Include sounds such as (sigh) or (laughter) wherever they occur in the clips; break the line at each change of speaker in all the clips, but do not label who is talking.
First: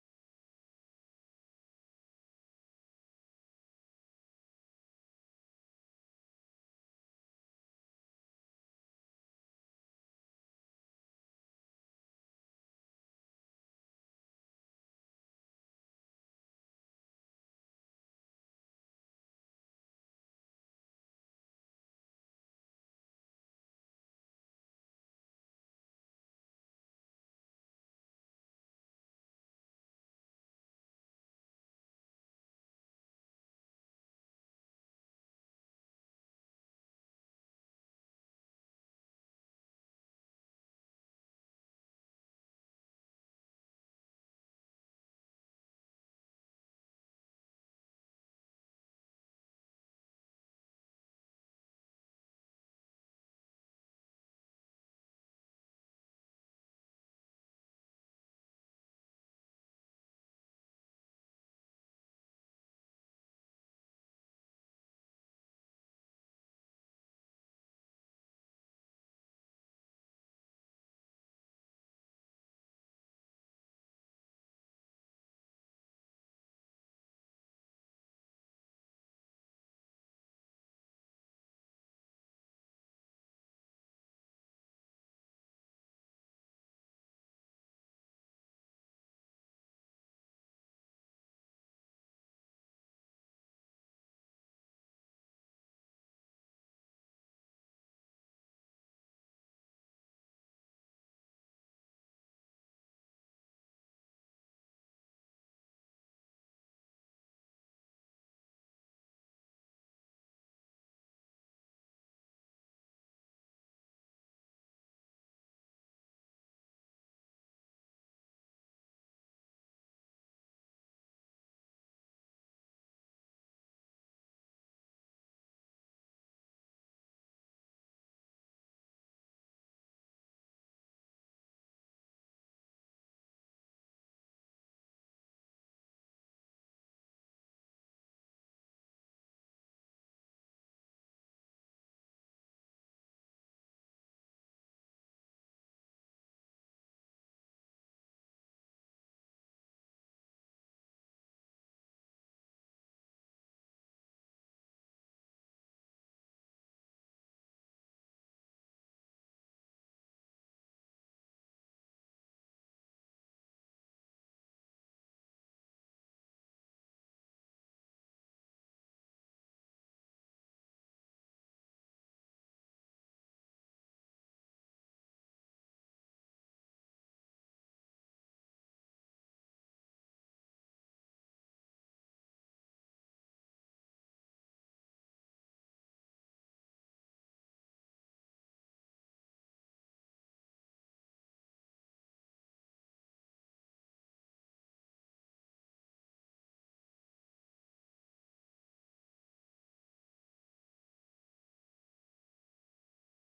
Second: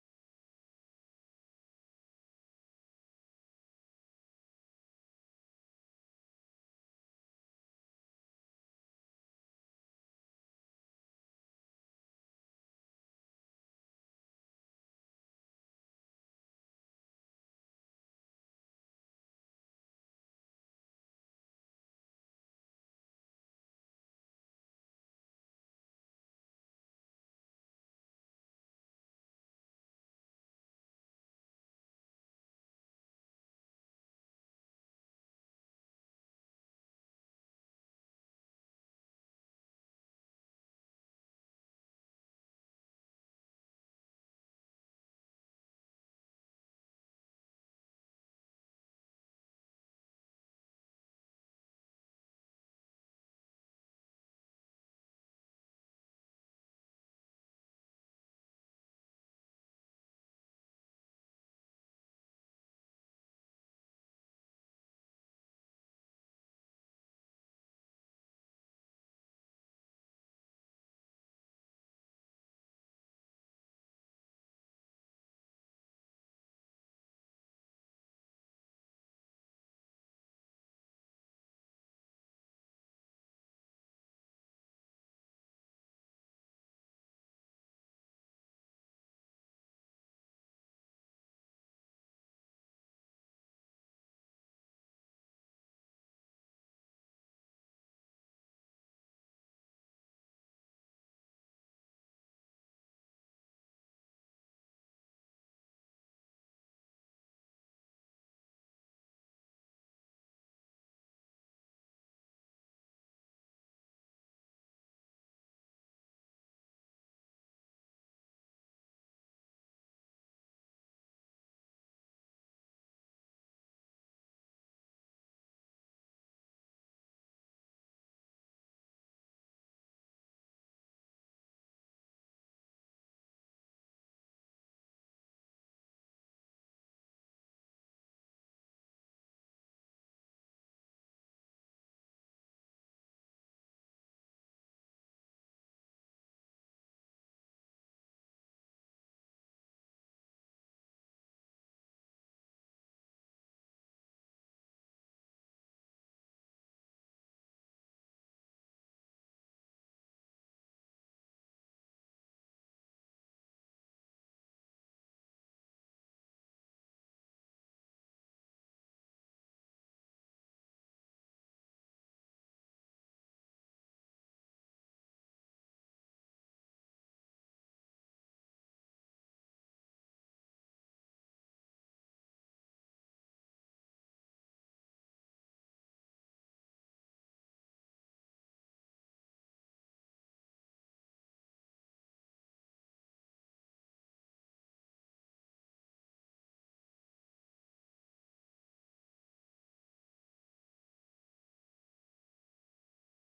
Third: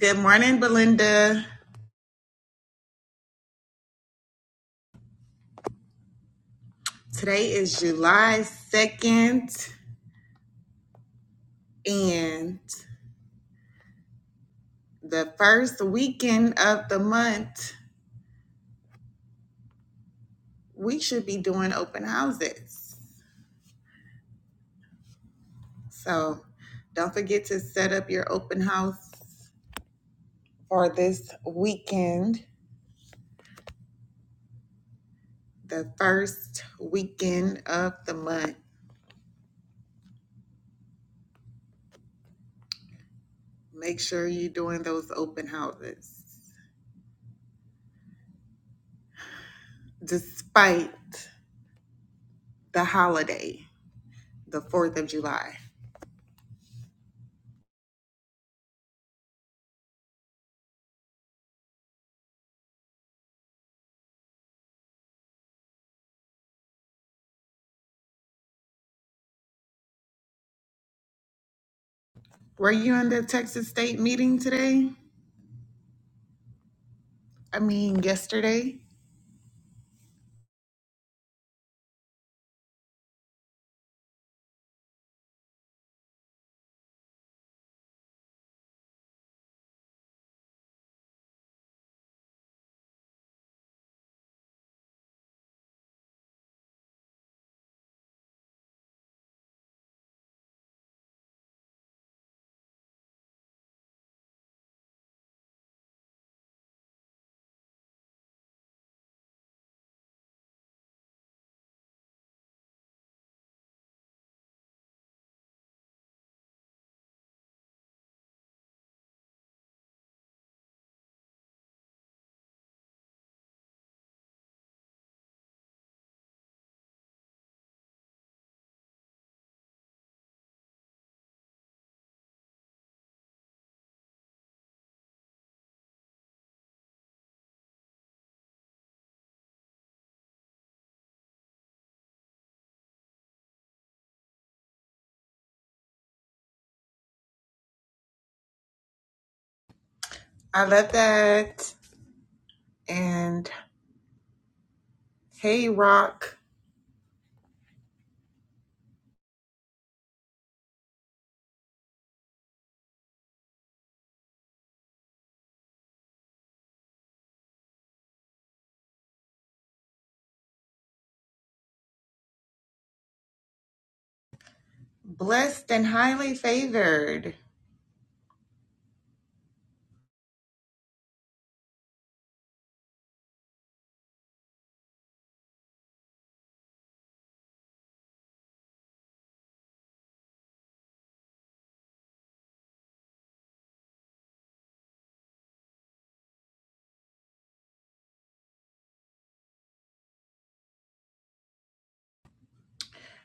Good morning, Belinda. Today is July 2nd, and the first weekend of the month, we should be doing open houses. So don't forget to set up your open house for this weekend, the first weekend of the month. Make sure you're doing those open houses despite the holiday, the 4th of July. Were you in the Texas State meeting today? I mean, yesterday? I love that. And hey, Rock, blessed and highly favored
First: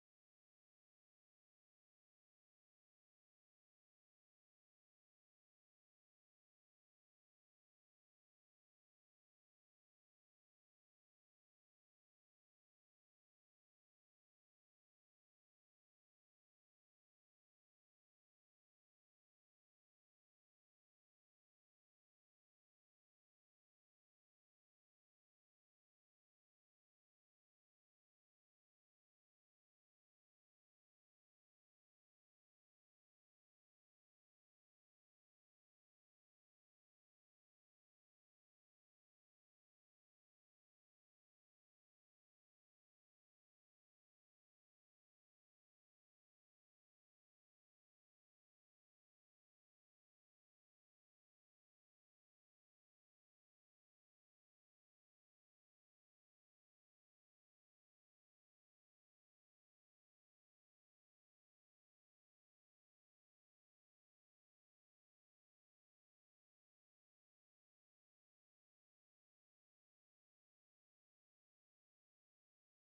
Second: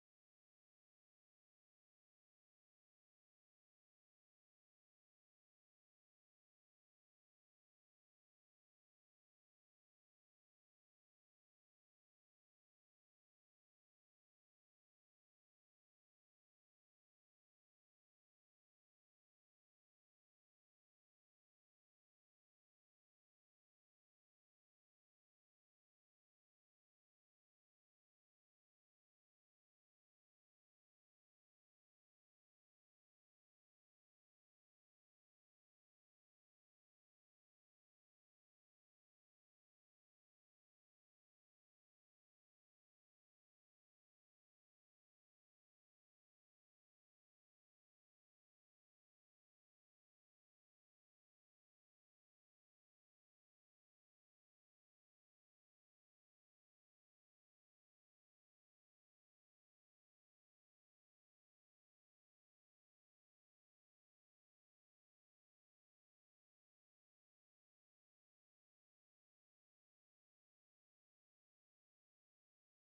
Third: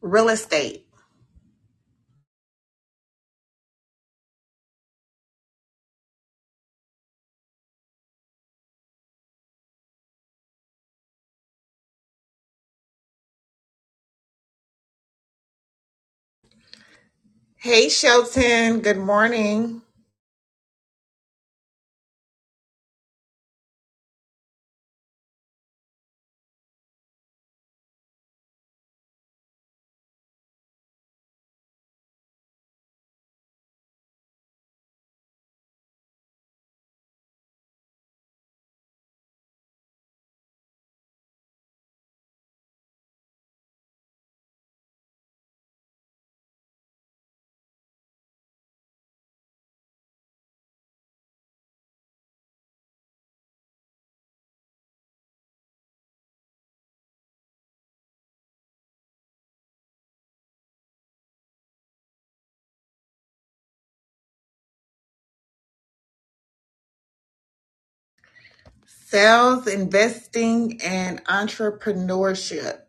real estate. Hey, Shelton, good morning. Sales, investing, and entrepreneurship.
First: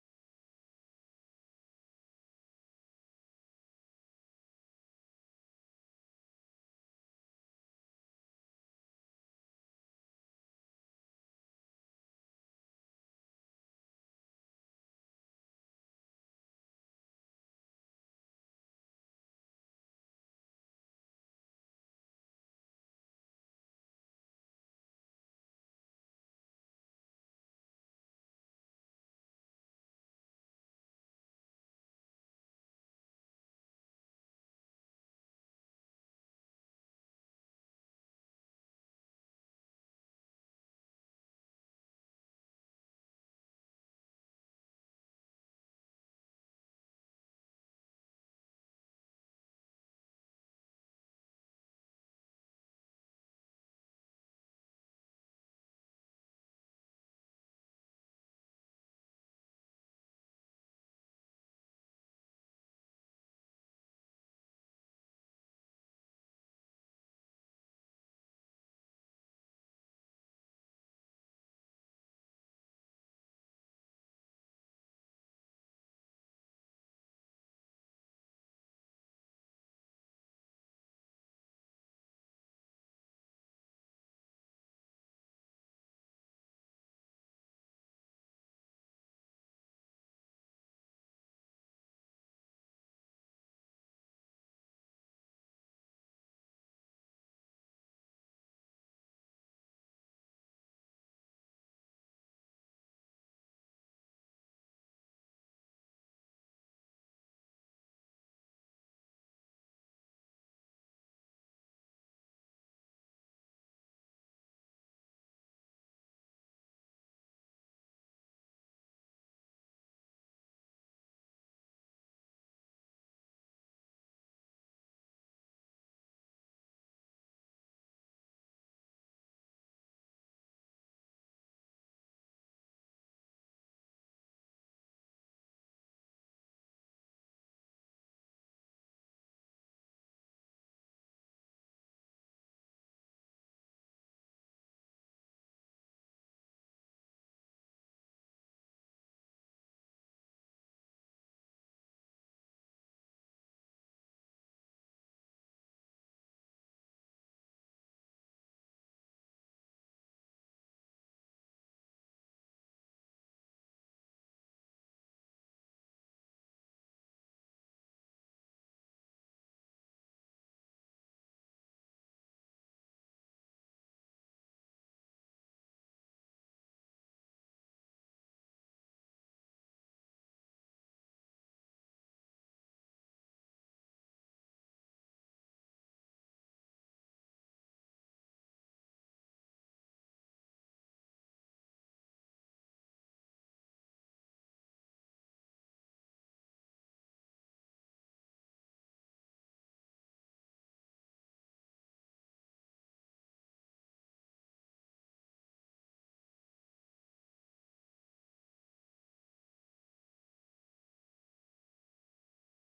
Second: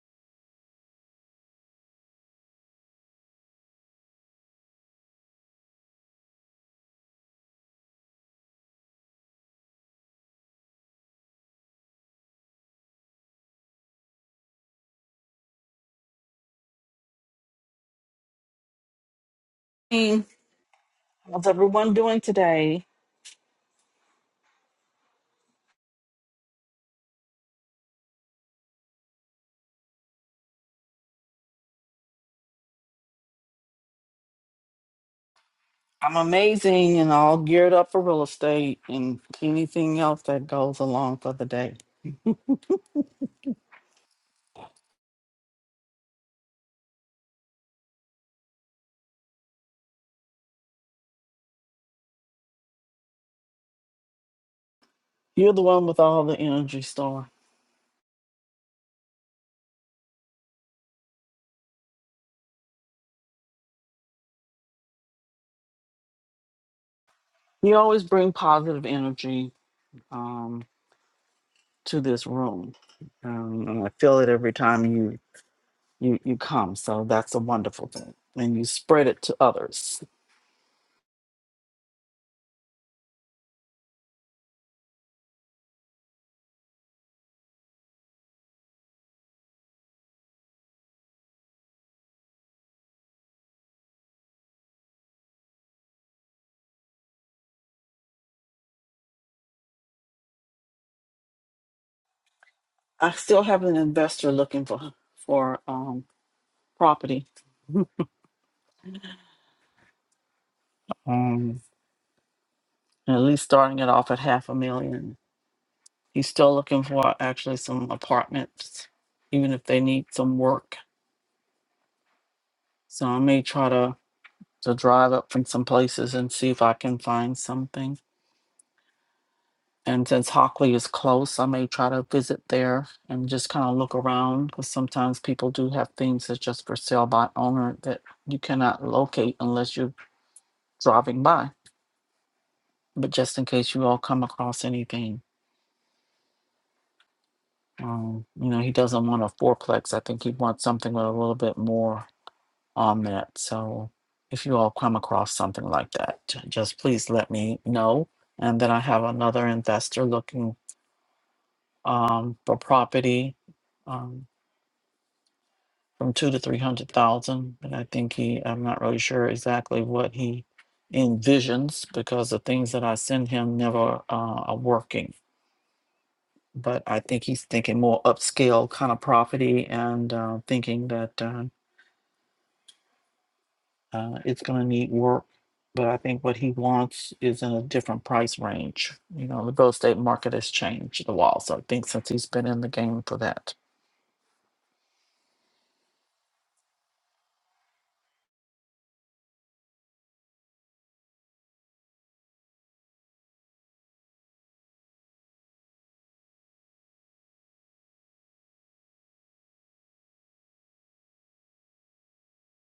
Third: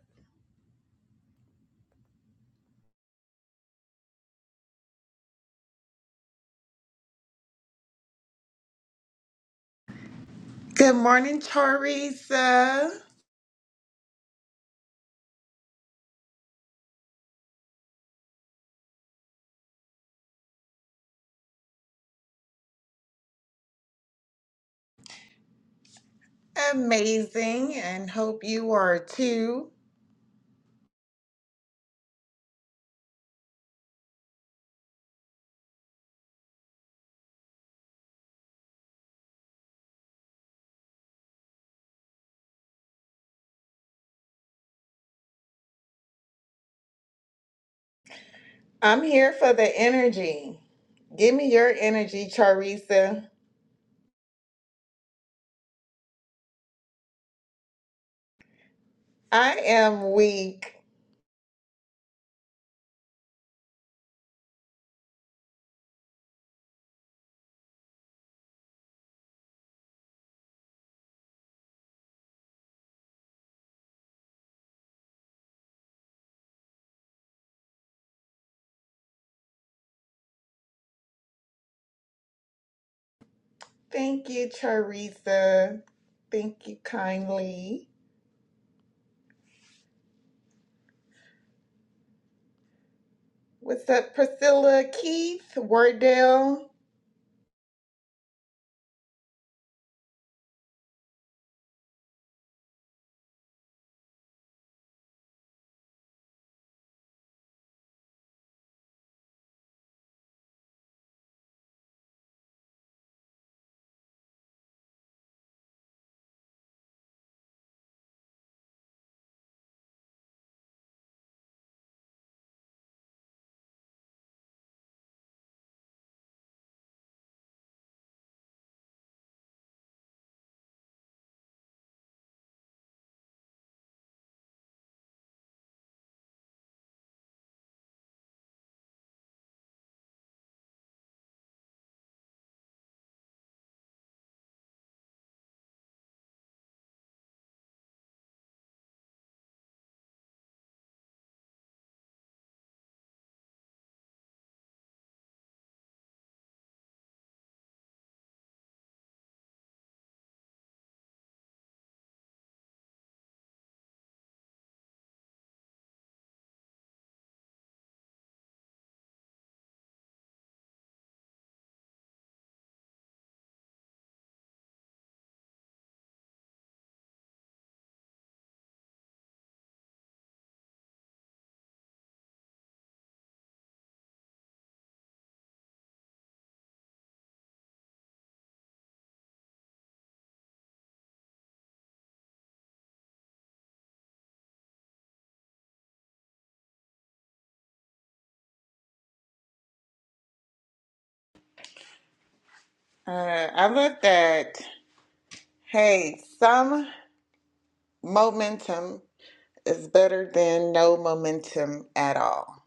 Good morning, Teresa.
How's everyone doing today?
Amazing, and hope you are too.
I'm amazing and all geared up for real estate and anything else that goes along for the day.
I'm here for the energy. Give me your energy, Charissa.
You're the one with all the energy, Star.
I am weak.
You always bring positive energy um, to this room, um, and I feel it every time you you you come. So that's a wonderful thing, and you spread it to others.
Thank you, Teresa. Thank you kindly. What's up, Priscilla, Keith, Wardell?
I still have an investor looking for for um, property, um, at least starting it off at half a million He's still looking for actually some apartments, even if they need some work. So I may try to to drive up from some places and see if I can find something. And since Hockley is close, I may try to visit there and just kind of look around because sometimes people do have things that's just for sale by owner that you cannot locate unless you're driving by. But just in case you all come across anything, um, you know, he doesn't want a fourplex. I think he wants something with a little bit more on that. So if you all come across something like that, j- just please let me know. And then I have another investor looking um, for property um, from two to three hundred thousand, and I think he, I'm not really sure exactly what he envisions because the things that I send him never uh, are working. But I think he's thinking more upscale kind of property and uh, thinking that. uh, Uh, it's going to need work, but I think what he wants is in a different price range. You know, the real estate market has changed the wall. So I think since he's been in the game for that,
Uh, I love that. Hey, some momentum is better than no momentum at all.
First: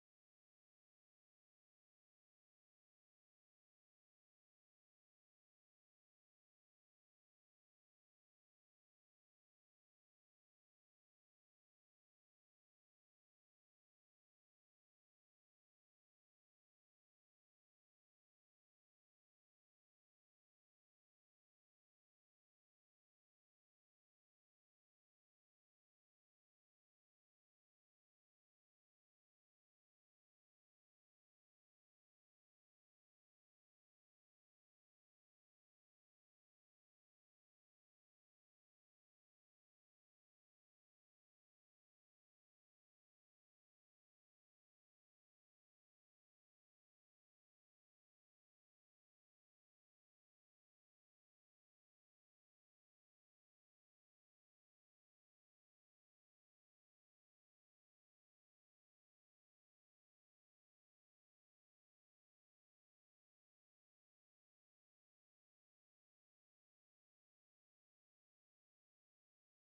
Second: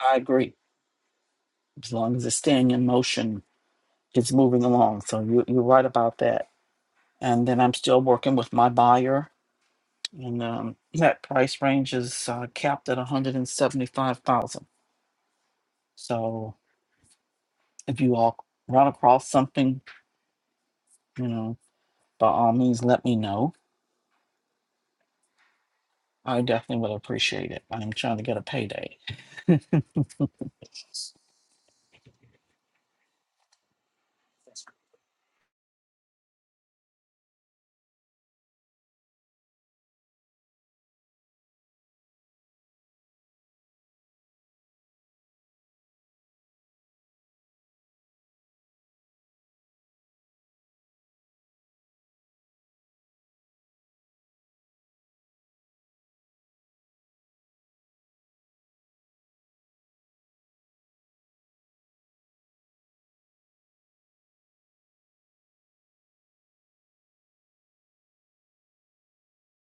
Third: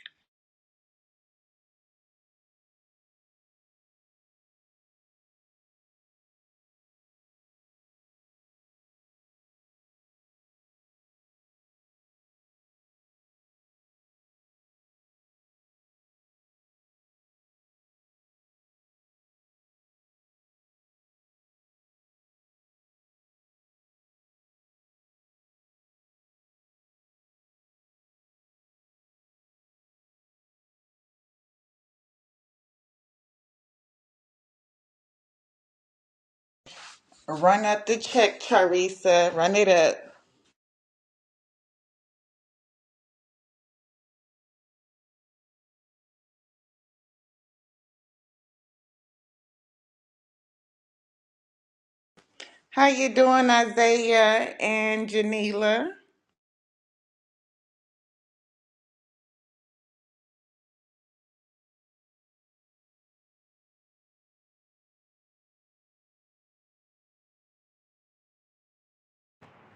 I agree. As long as it's staying in motion, it's moving along. So you, you're right about that. And then I'm still working with my buyer, and um, that price range is uh, capped at 175,000. So if you all run across something, you know, by all means, let me know I definitely would appreciate it. I'm trying to get a payday.
Run up the check, Teresa. Run it up. How you doing, Isaiah and Janila?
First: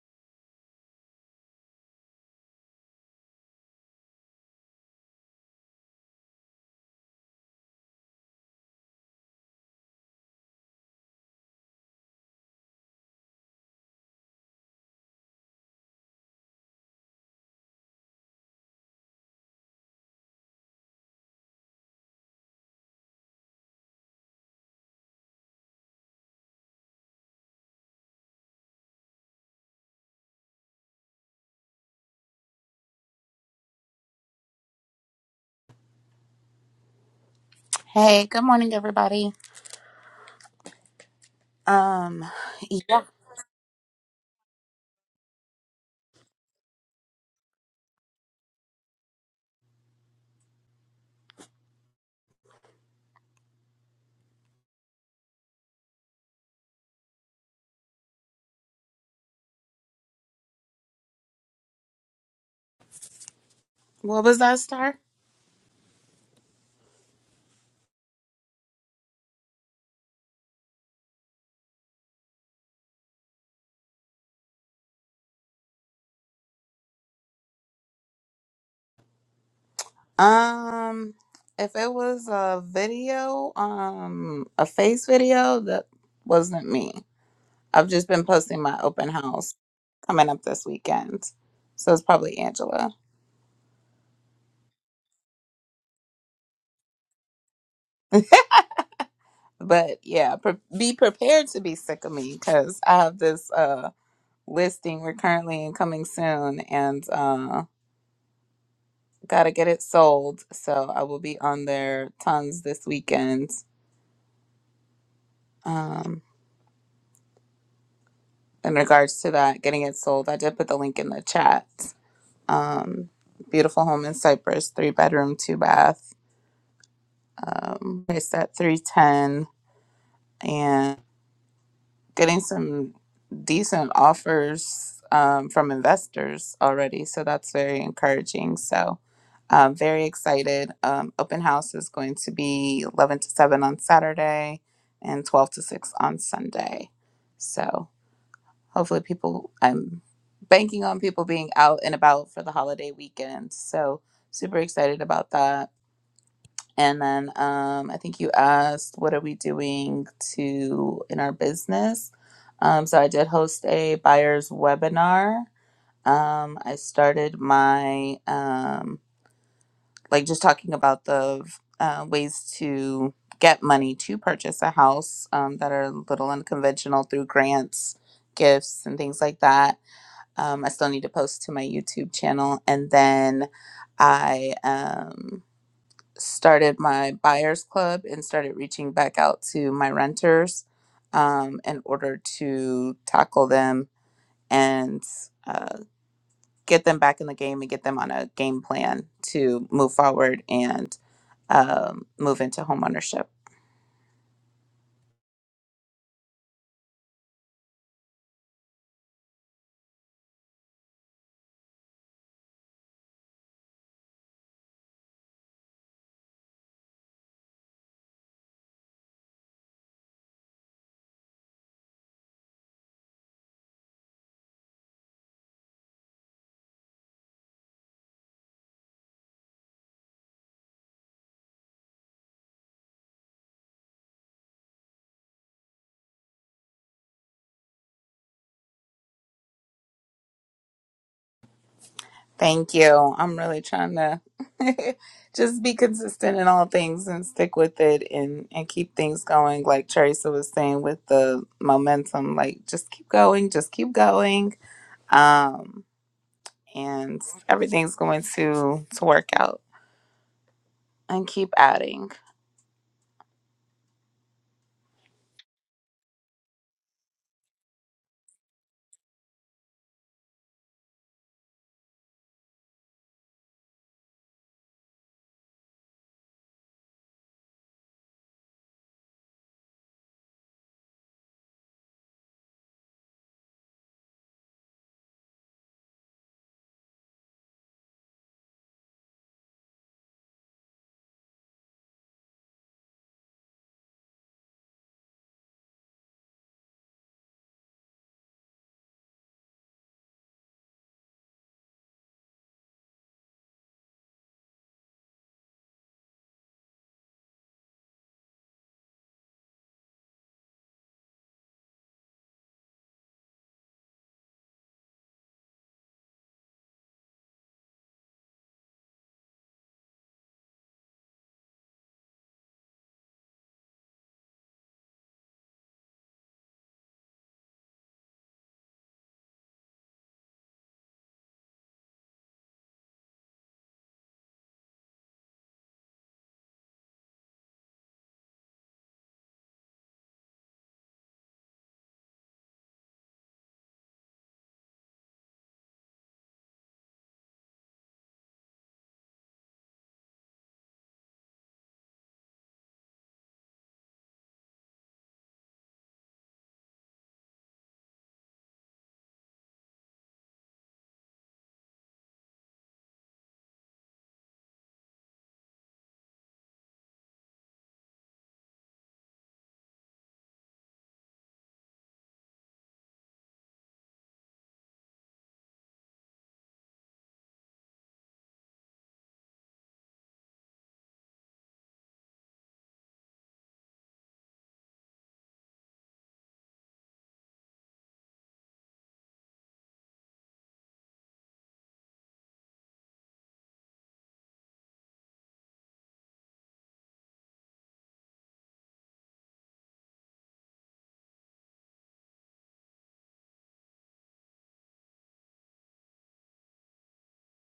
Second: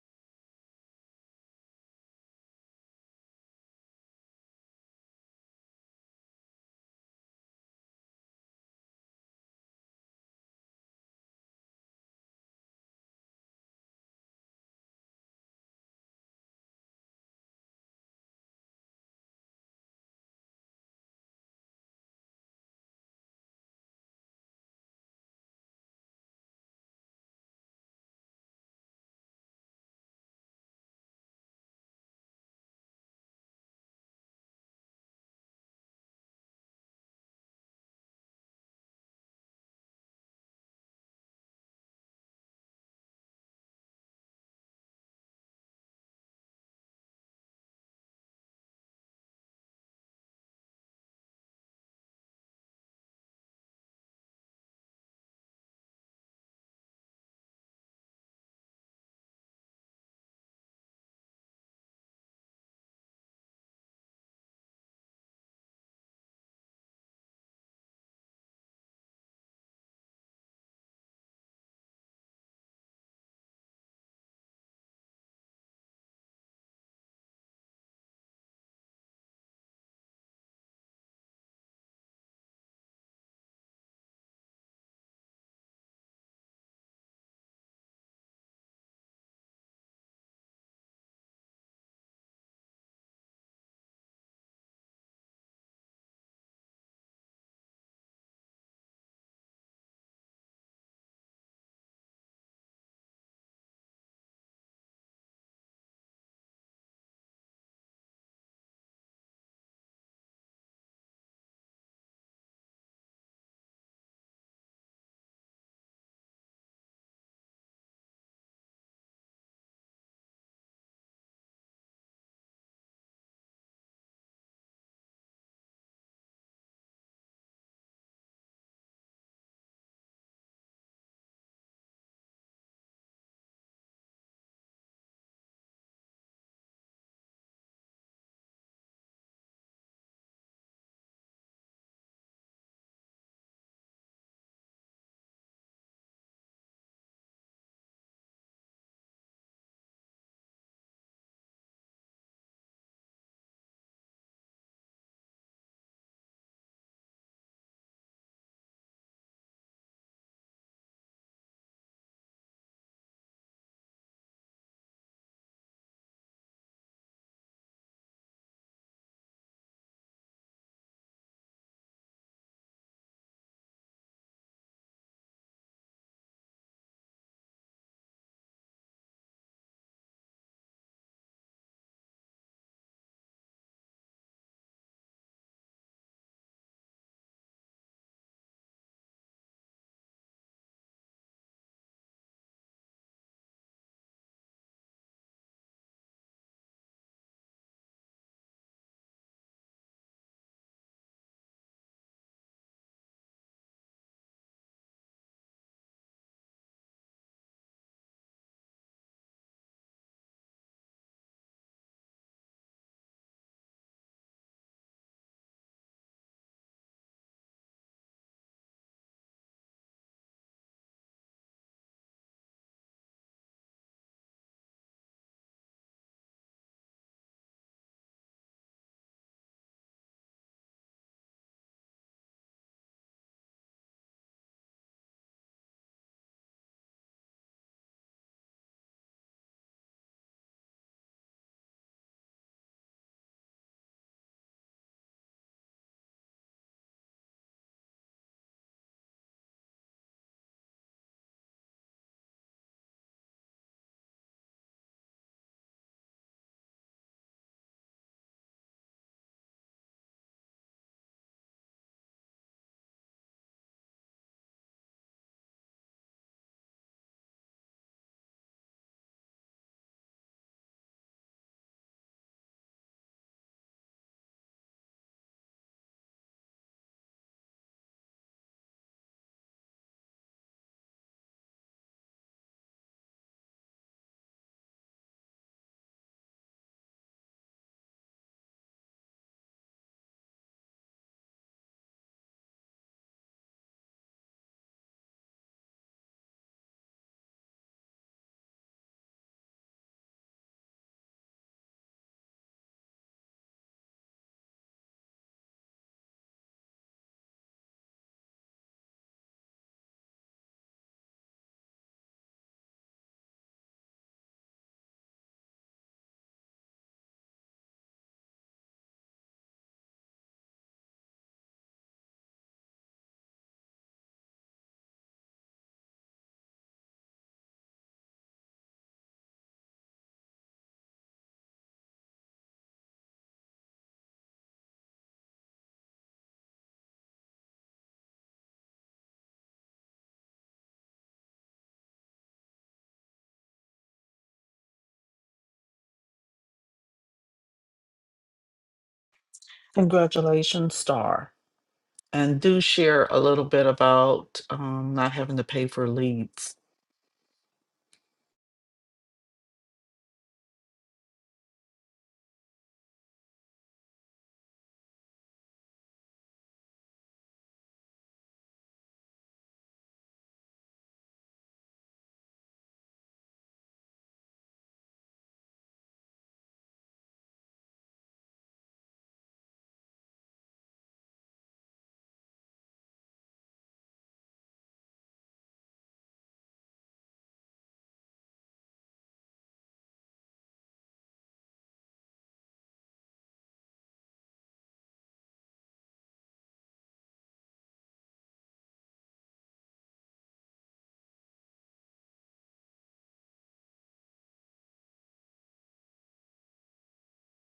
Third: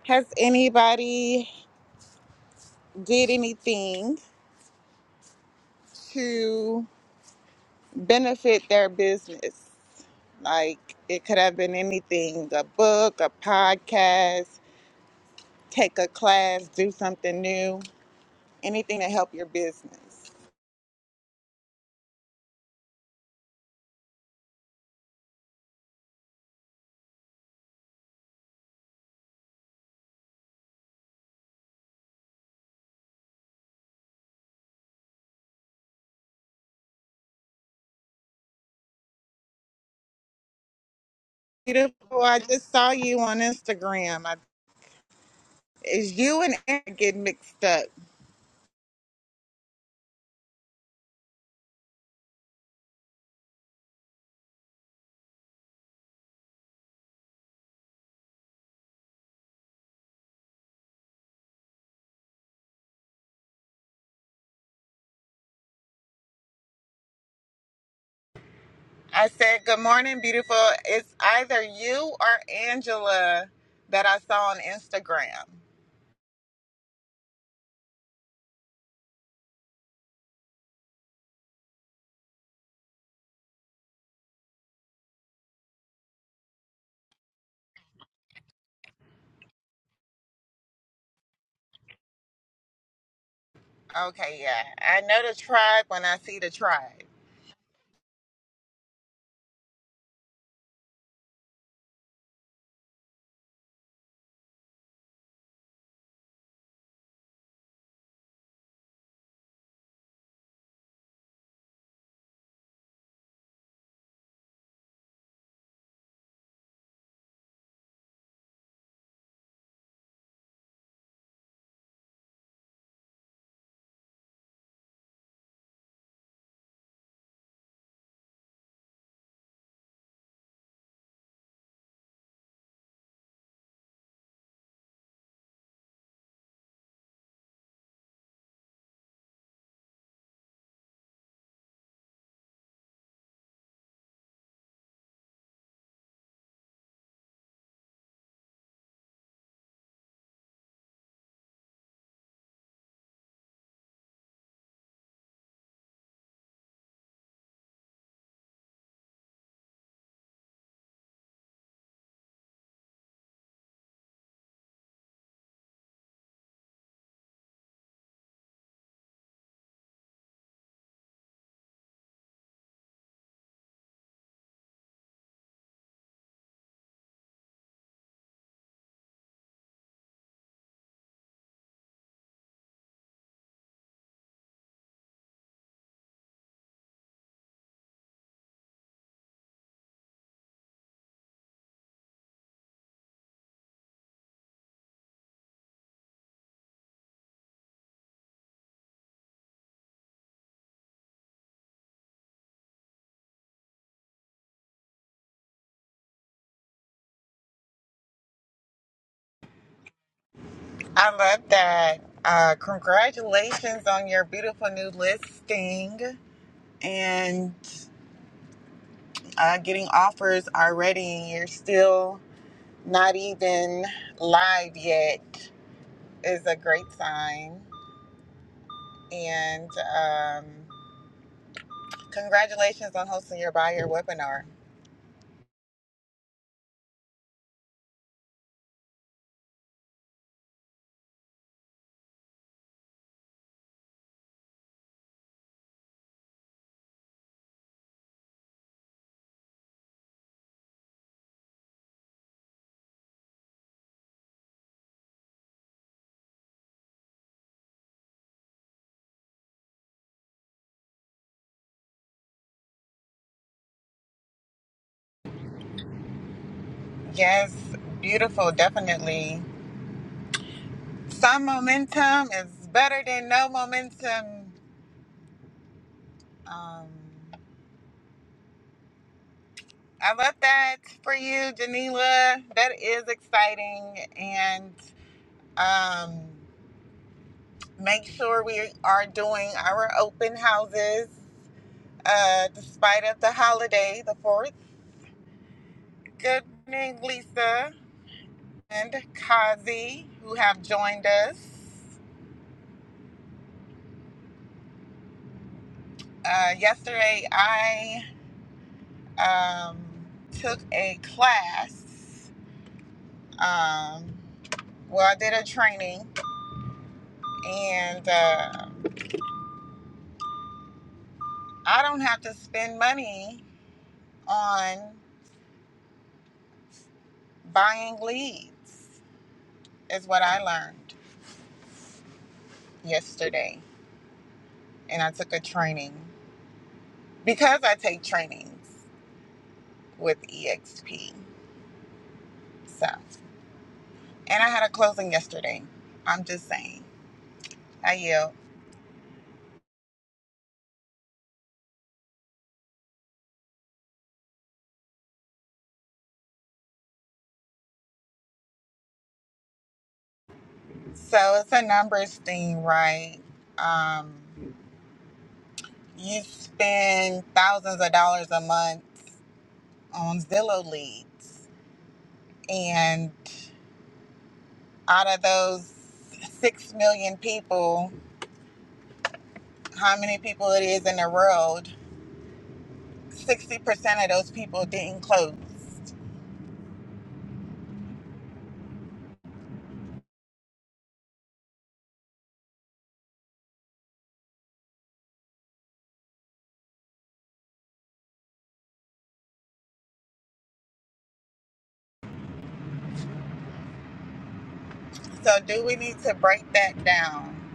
Has anybody did anything? to benefit their business. Like it could have been anything a book, a podcast, take a class, do something new, anything to help your business.
Hey, good morning, everybody.
Beautiful,
Um,
I just saw
yeah,
you on Instagram. I, is you and Aaron get mixed up?
what was that star?
I said, Good morning, beautiful. It's either you or Angela that I saw on Instagram.
Um, if it was a video, um, a face video, that wasn't me. I've just been posting my open house coming up this weekend, so it's probably Angela.
Okay, yeah. I know the tribe when I see the tribe.
But yeah, pre- be prepared to be sick of me because I have this uh listing we're currently in coming soon, and uh, gotta get it sold. So I will be on there tons this weekend um, in regards to that, getting it sold. I did put the link in the chat. Um, beautiful home in Cypress, three bedroom, two bath, um, priced at 310 and getting some decent offers um, from investors already. So that's very encouraging. So I'm very excited. Um, open house is going to be 11 to 7 on Saturday and 12 to 6 on Sunday. So Hopefully, people, I'm banking on people being out and about for the holiday weekend. So, super excited about that. And then um, I think you asked, what are we doing to in our business? Um, so I did host a buyer's webinar. Um, I started my, um, like just talking about the uh, ways to get money to purchase a house um, that are a little unconventional through grants, gifts, and things like that. Um, I still need to post to my YouTube channel. And then I um, started my buyers club and started reaching back out to my renters um, in order to tackle them and uh, get them back in the game and get them on a game plan to move forward and um, move into homeownership.
I love that. Uh, congratulations on your beautiful new listing and uh, getting offers already. You're still not even live yet, is a great sign. And um, congratulations on hosting your buyer webinar.
Thank you. I'm really trying to (laughs) just be consistent in all things and stick with it and and keep things going like Teresa was saying with the momentum like just keep going, just keep going. Um and everything's going to to work out and keep adding.
Yes, beautiful, definitely. Some momentum is better than no momentum. Um, I love that for you, Janila. That is exciting. And um, make sure we are doing our open houses uh, despite of the holiday, the 4th. Good evening, Lisa and Kazi, who have joined us. Uh, yesterday, I um, took a class. Um, well, I did a training and. uh, I don't have to spend money on buying leads, is what I learned yesterday. And I took a training because I take trainings with EXP. So, and I had a closing yesterday. I'm just saying, I yield.
Congratulations, Star. And do share a little bit about um, not having to pay for leads.
So it's a numbers thing, right? Um, you spend thousands of dollars a month on Zillow leads, and out of those six million people, how many people it is in the world, 60% of those people didn't close. So, do we need to break that down?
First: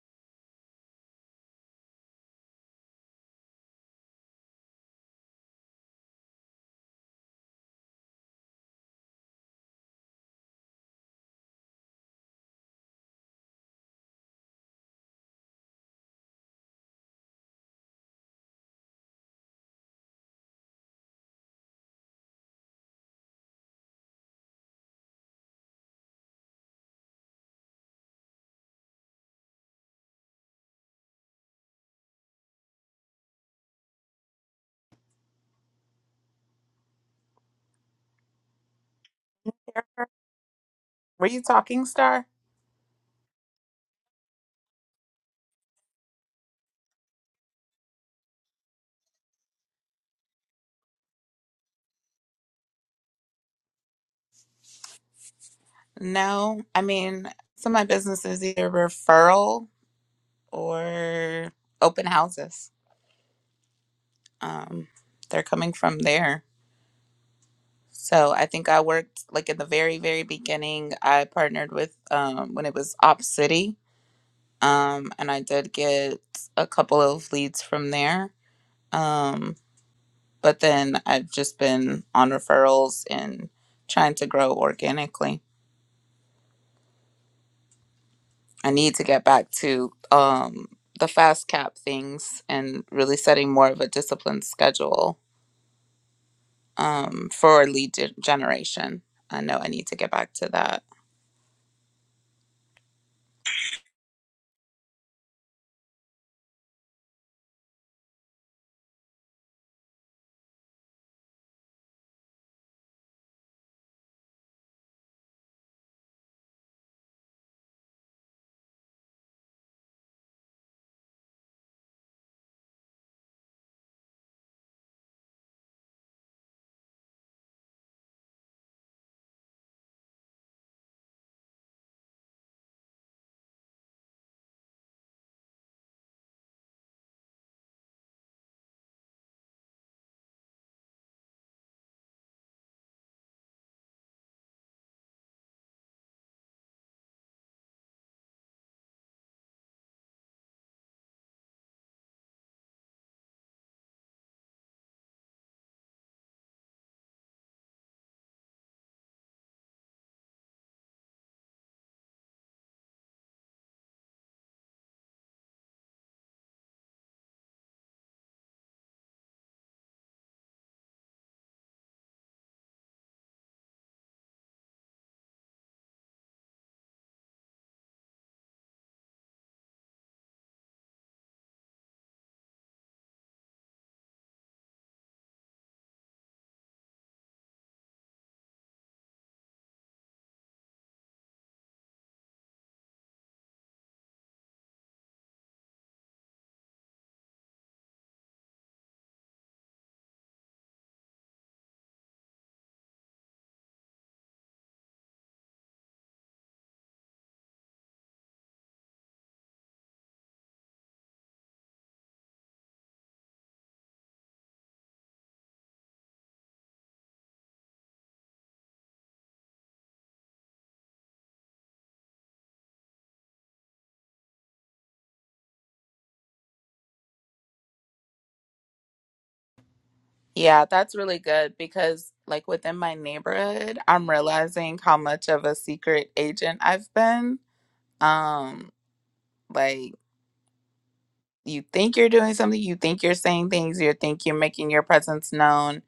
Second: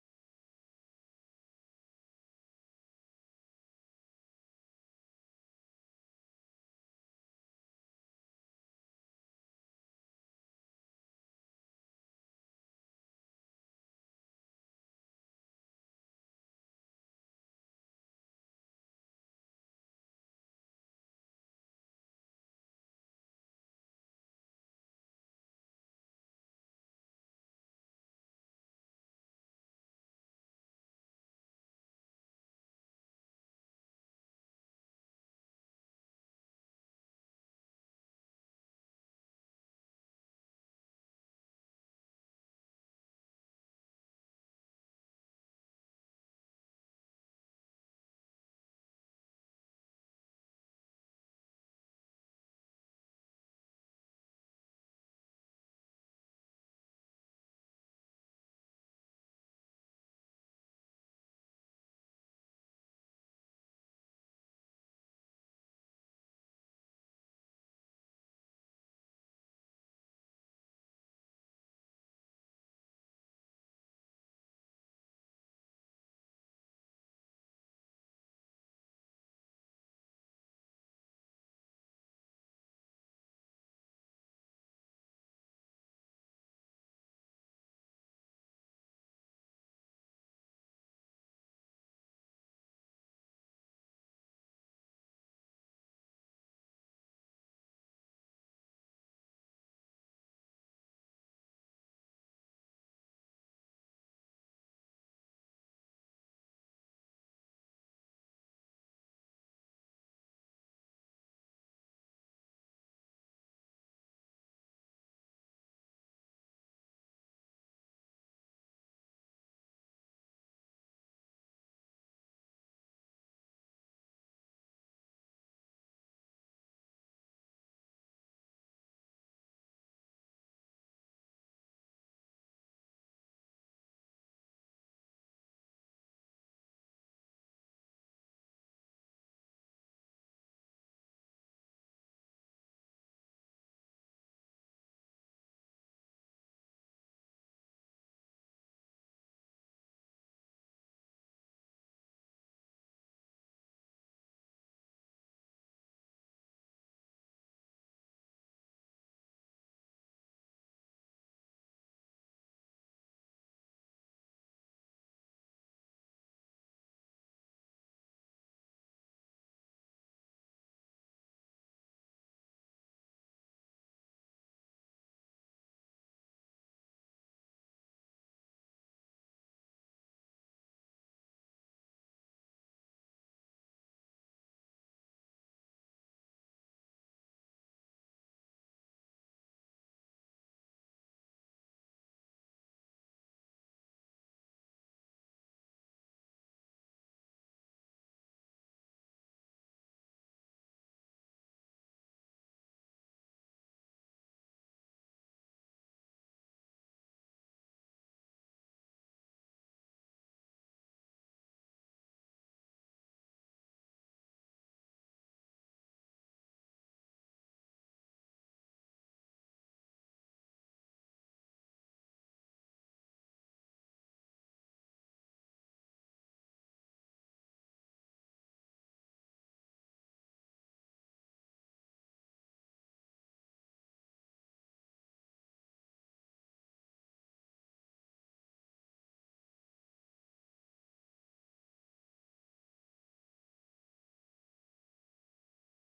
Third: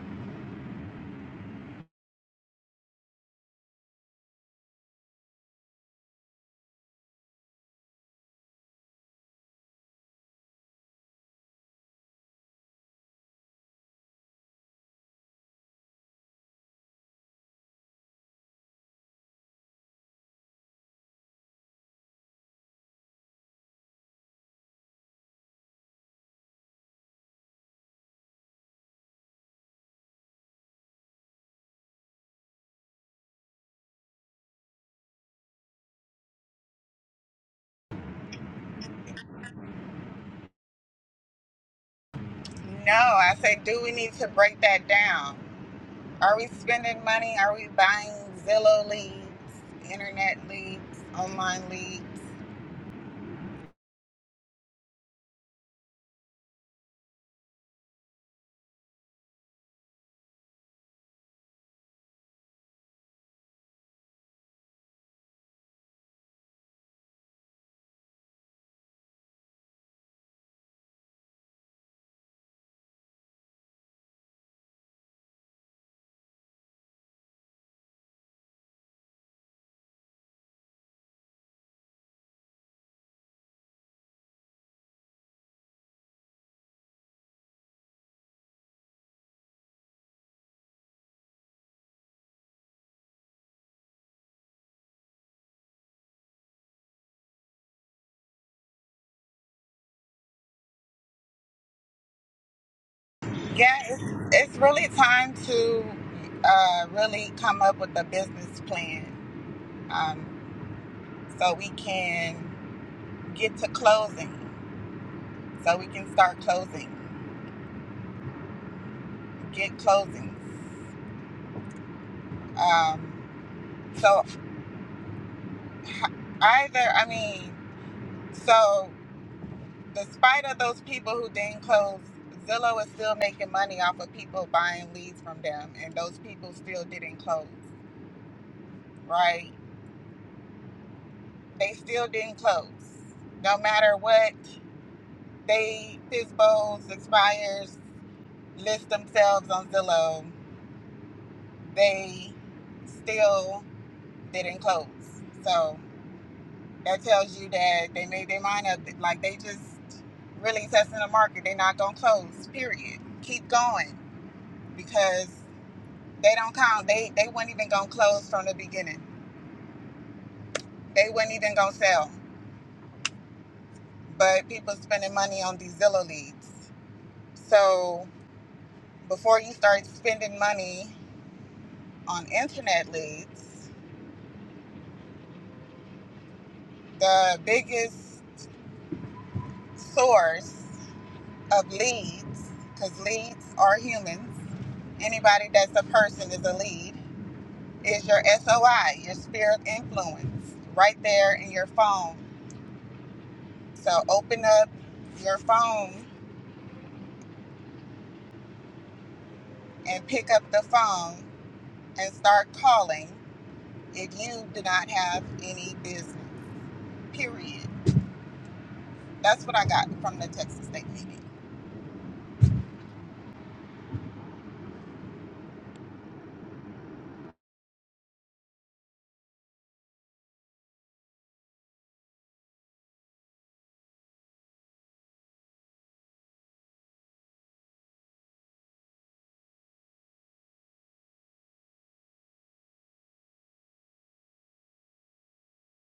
Were you talking star?
No, I say. do we need to break that down? Are we spending money? Are we buying Zillow leads, internet leads, online leads?
No. I mean, so my business is either referral or open houses. Um they're coming from there So I think I worked like in the very, very beginning. I partnered with um, when it was Op City, um, and I did get a couple of leads from there. Um, but then I've just been on referrals and trying to grow organically. I need to get back to um, the fast cap things and really setting more of a disciplined schedule um, for lead gen- generation. I know I need to get back to that.
Yeah, it's, it's really time to uh, really come up with a business plan um, so we can Get to closing so we can start closing. Get closings. Um, so either, I mean, so despite of those people who didn't close, Zillow is still making money off of people buying leads from them, and those people still didn't close, right? They still didn't close. No matter what, they FISBOs, expires, list themselves on Zillow. They still They didn't close. So that tells you that they made their mind up. Like they just really testing the market. They're not gonna close. Period. Keep going because they don't count. They they weren't even gonna close from the beginning. They weren't even gonna sell. But people spending money on these Zillow leads. So before you start spending money on internet leads, the biggest source of leads, because leads are humans. Anybody that's a person is a lead, is your SOI, your spirit influence, right there in your phone. So open up your phone and pick up the phone and start calling if you do not have any business, period. That's what I got from the Texas State meeting.
Yeah, that's really good because, like, within my neighborhood, I'm realizing how much of a secret agent I've been. Um, like, you think you're doing something, you think you're saying things, you think you're making your presence known,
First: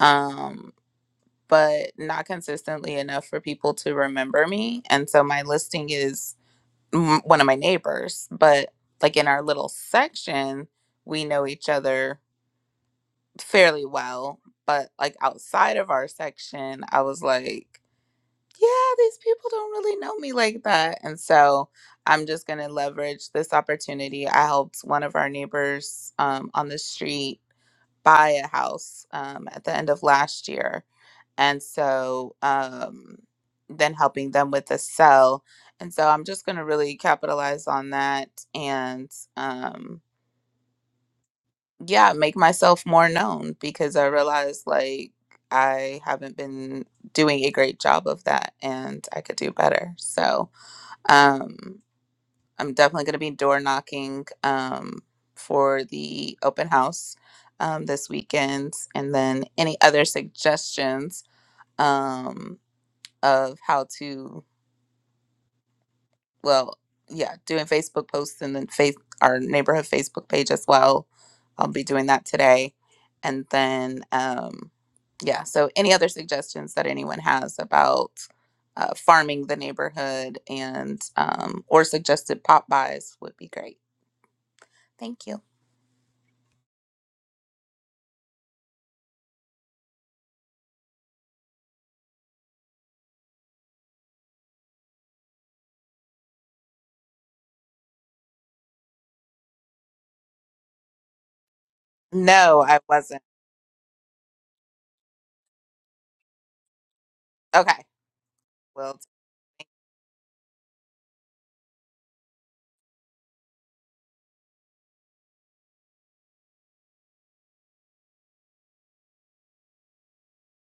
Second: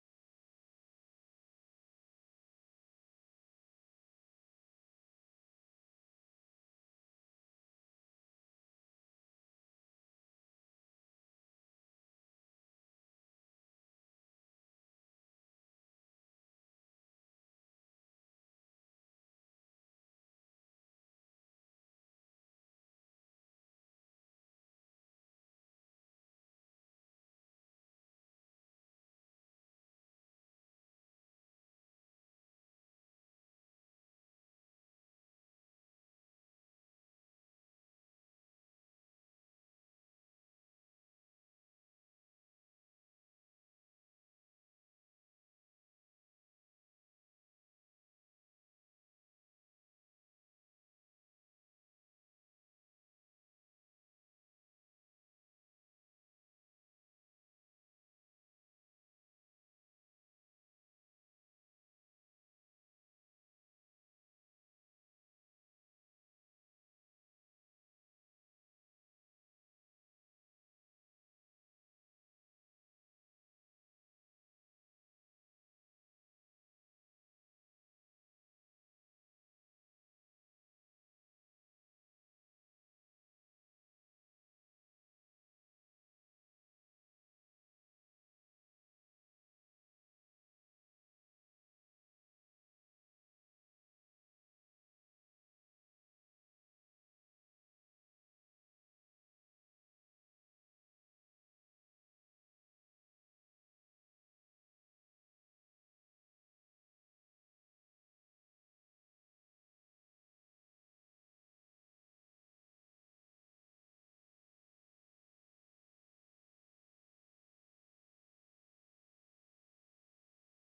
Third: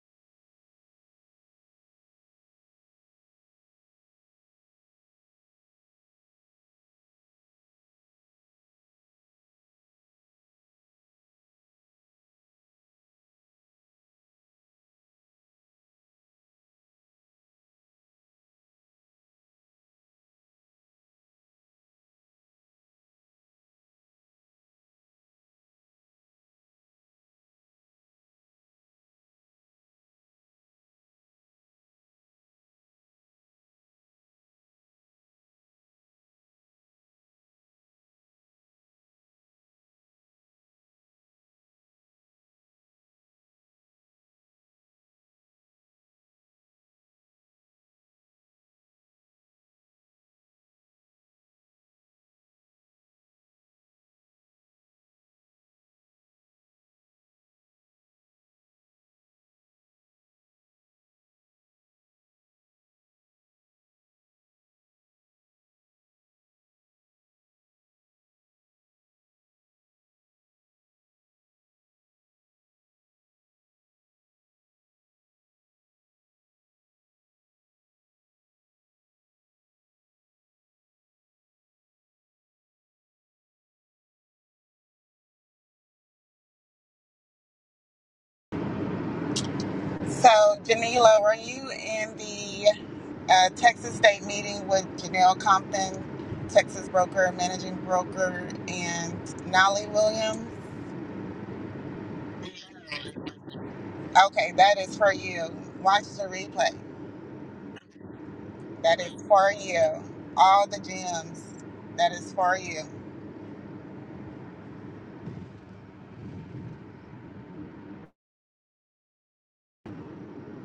um, but not consistently enough for people to remember me. And so my listing is mm, one of my neighbors, but like in our little section, we know each other fairly well. But like outside of our section, I was like, yeah, these people don't really know me like that. And so I'm just going to leverage this opportunity. I helped one of our neighbors um, on the street buy a house um, at the end of last year. And so um, then helping them with the sell. And so I'm just going to really capitalize on that and, um yeah, make myself more known because I realized like I haven't been doing a great job of that and I could do better. So, um, I'm definitely going to be door knocking um, for the open house um, this weekend. And then any other suggestions um, of how to well, yeah, doing Facebook posts and then face our neighborhood Facebook page as well. I'll be doing that today. And then, um, yeah, so any other suggestions that anyone has about uh, farming the neighborhood and um, or suggested pop buys would be great. Thank you.
So, Janila, were you in the uh, Texas State meeting with Janelle Compton, Texas broker, managing broker, and Nolly Williams.
No, I wasn't.
Okay, that is for you. Watch the replay.
Okay. Well,
That is for you. All the gems. That is for you.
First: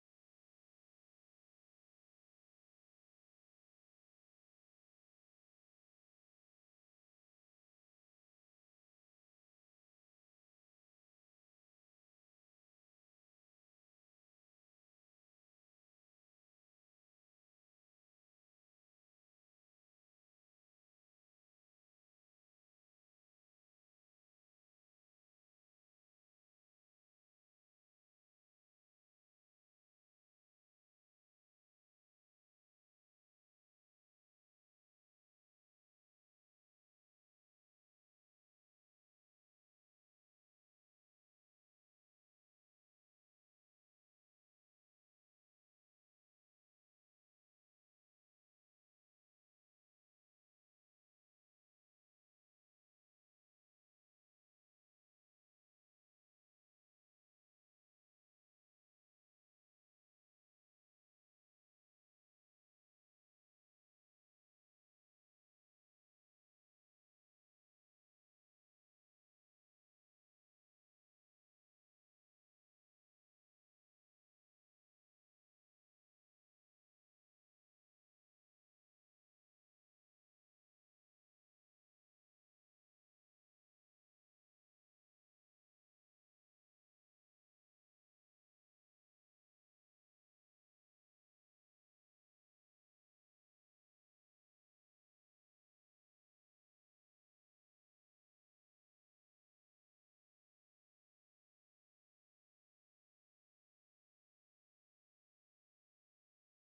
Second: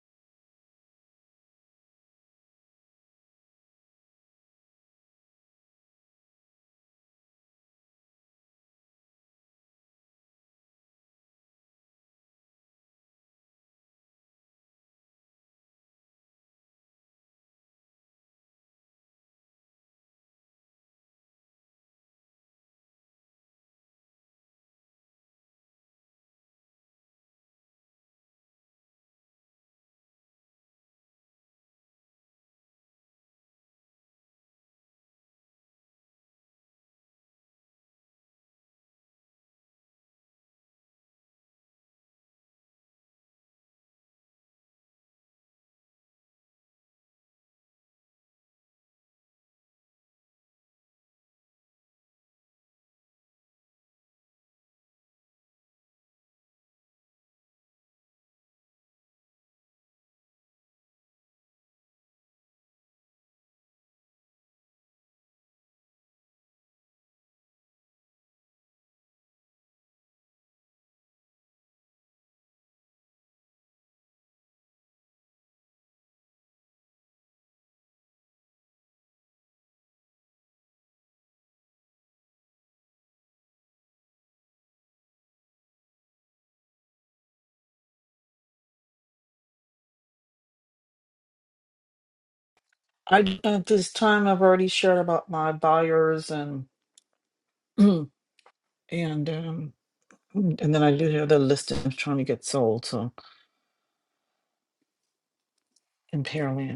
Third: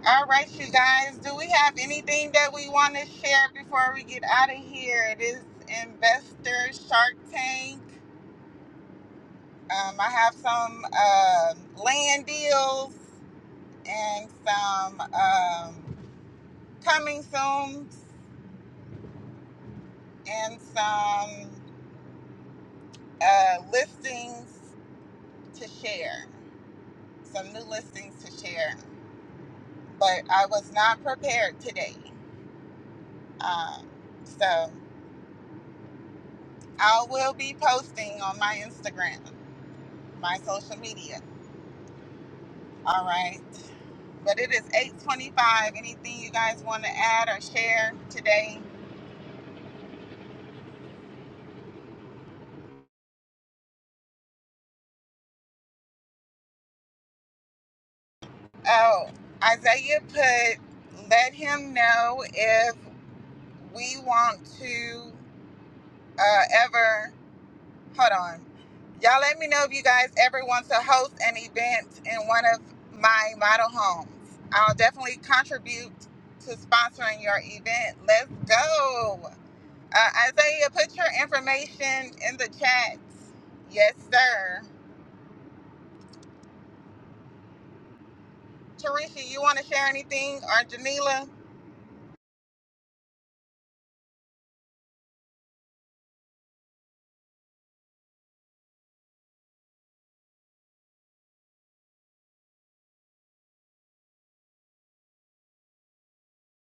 All right, you guys. Do we have anything that we want to share before we get out of here? It is Investor Shark Tank. Um, I have some um land deals and some. Um, coming soon and some uh, listings to share, some new listings to share. But I was not prepared today. Um, so I will be posting on my Instagram, my social media. All right. But it is 825. Anything you guys want to add or share today? Oh, Isaiah put, let him know if we want to uh, ever hold on. Y'all let me know if you guys ever want to host an event in one of my model homes. I'll definitely contribute to sponsoring your event. Let's go. Uh, Isaiah, put your information in the chat. Yes, sir. Tarisha, you want to share anything or Janila?
I at this time I've already shared about my buyers and (clears throat) and um, and then I do have the listing I'm trying to get sold. So in Pearland.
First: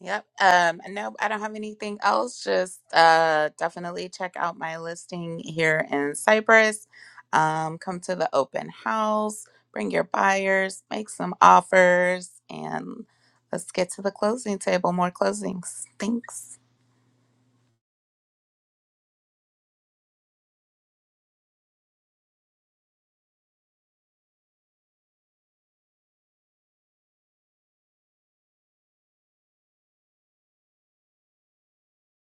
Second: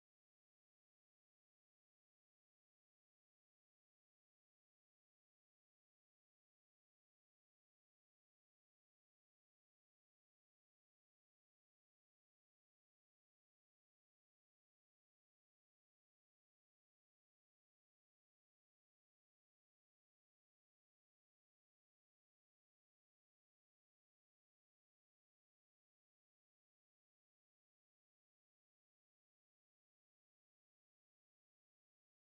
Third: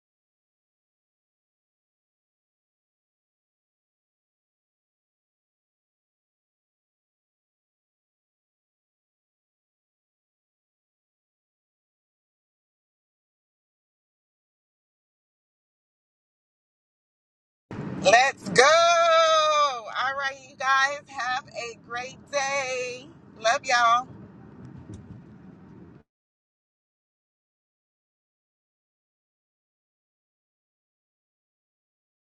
Yep. Um, and no, I don't have anything else. Just uh, definitely check out my listing here in Cyprus. Um, come to the open house, bring your buyers, make some offers, and let's get to the closing table. More closings. Thanks.
Let's go. All right, you guys have a great day. Love y'all.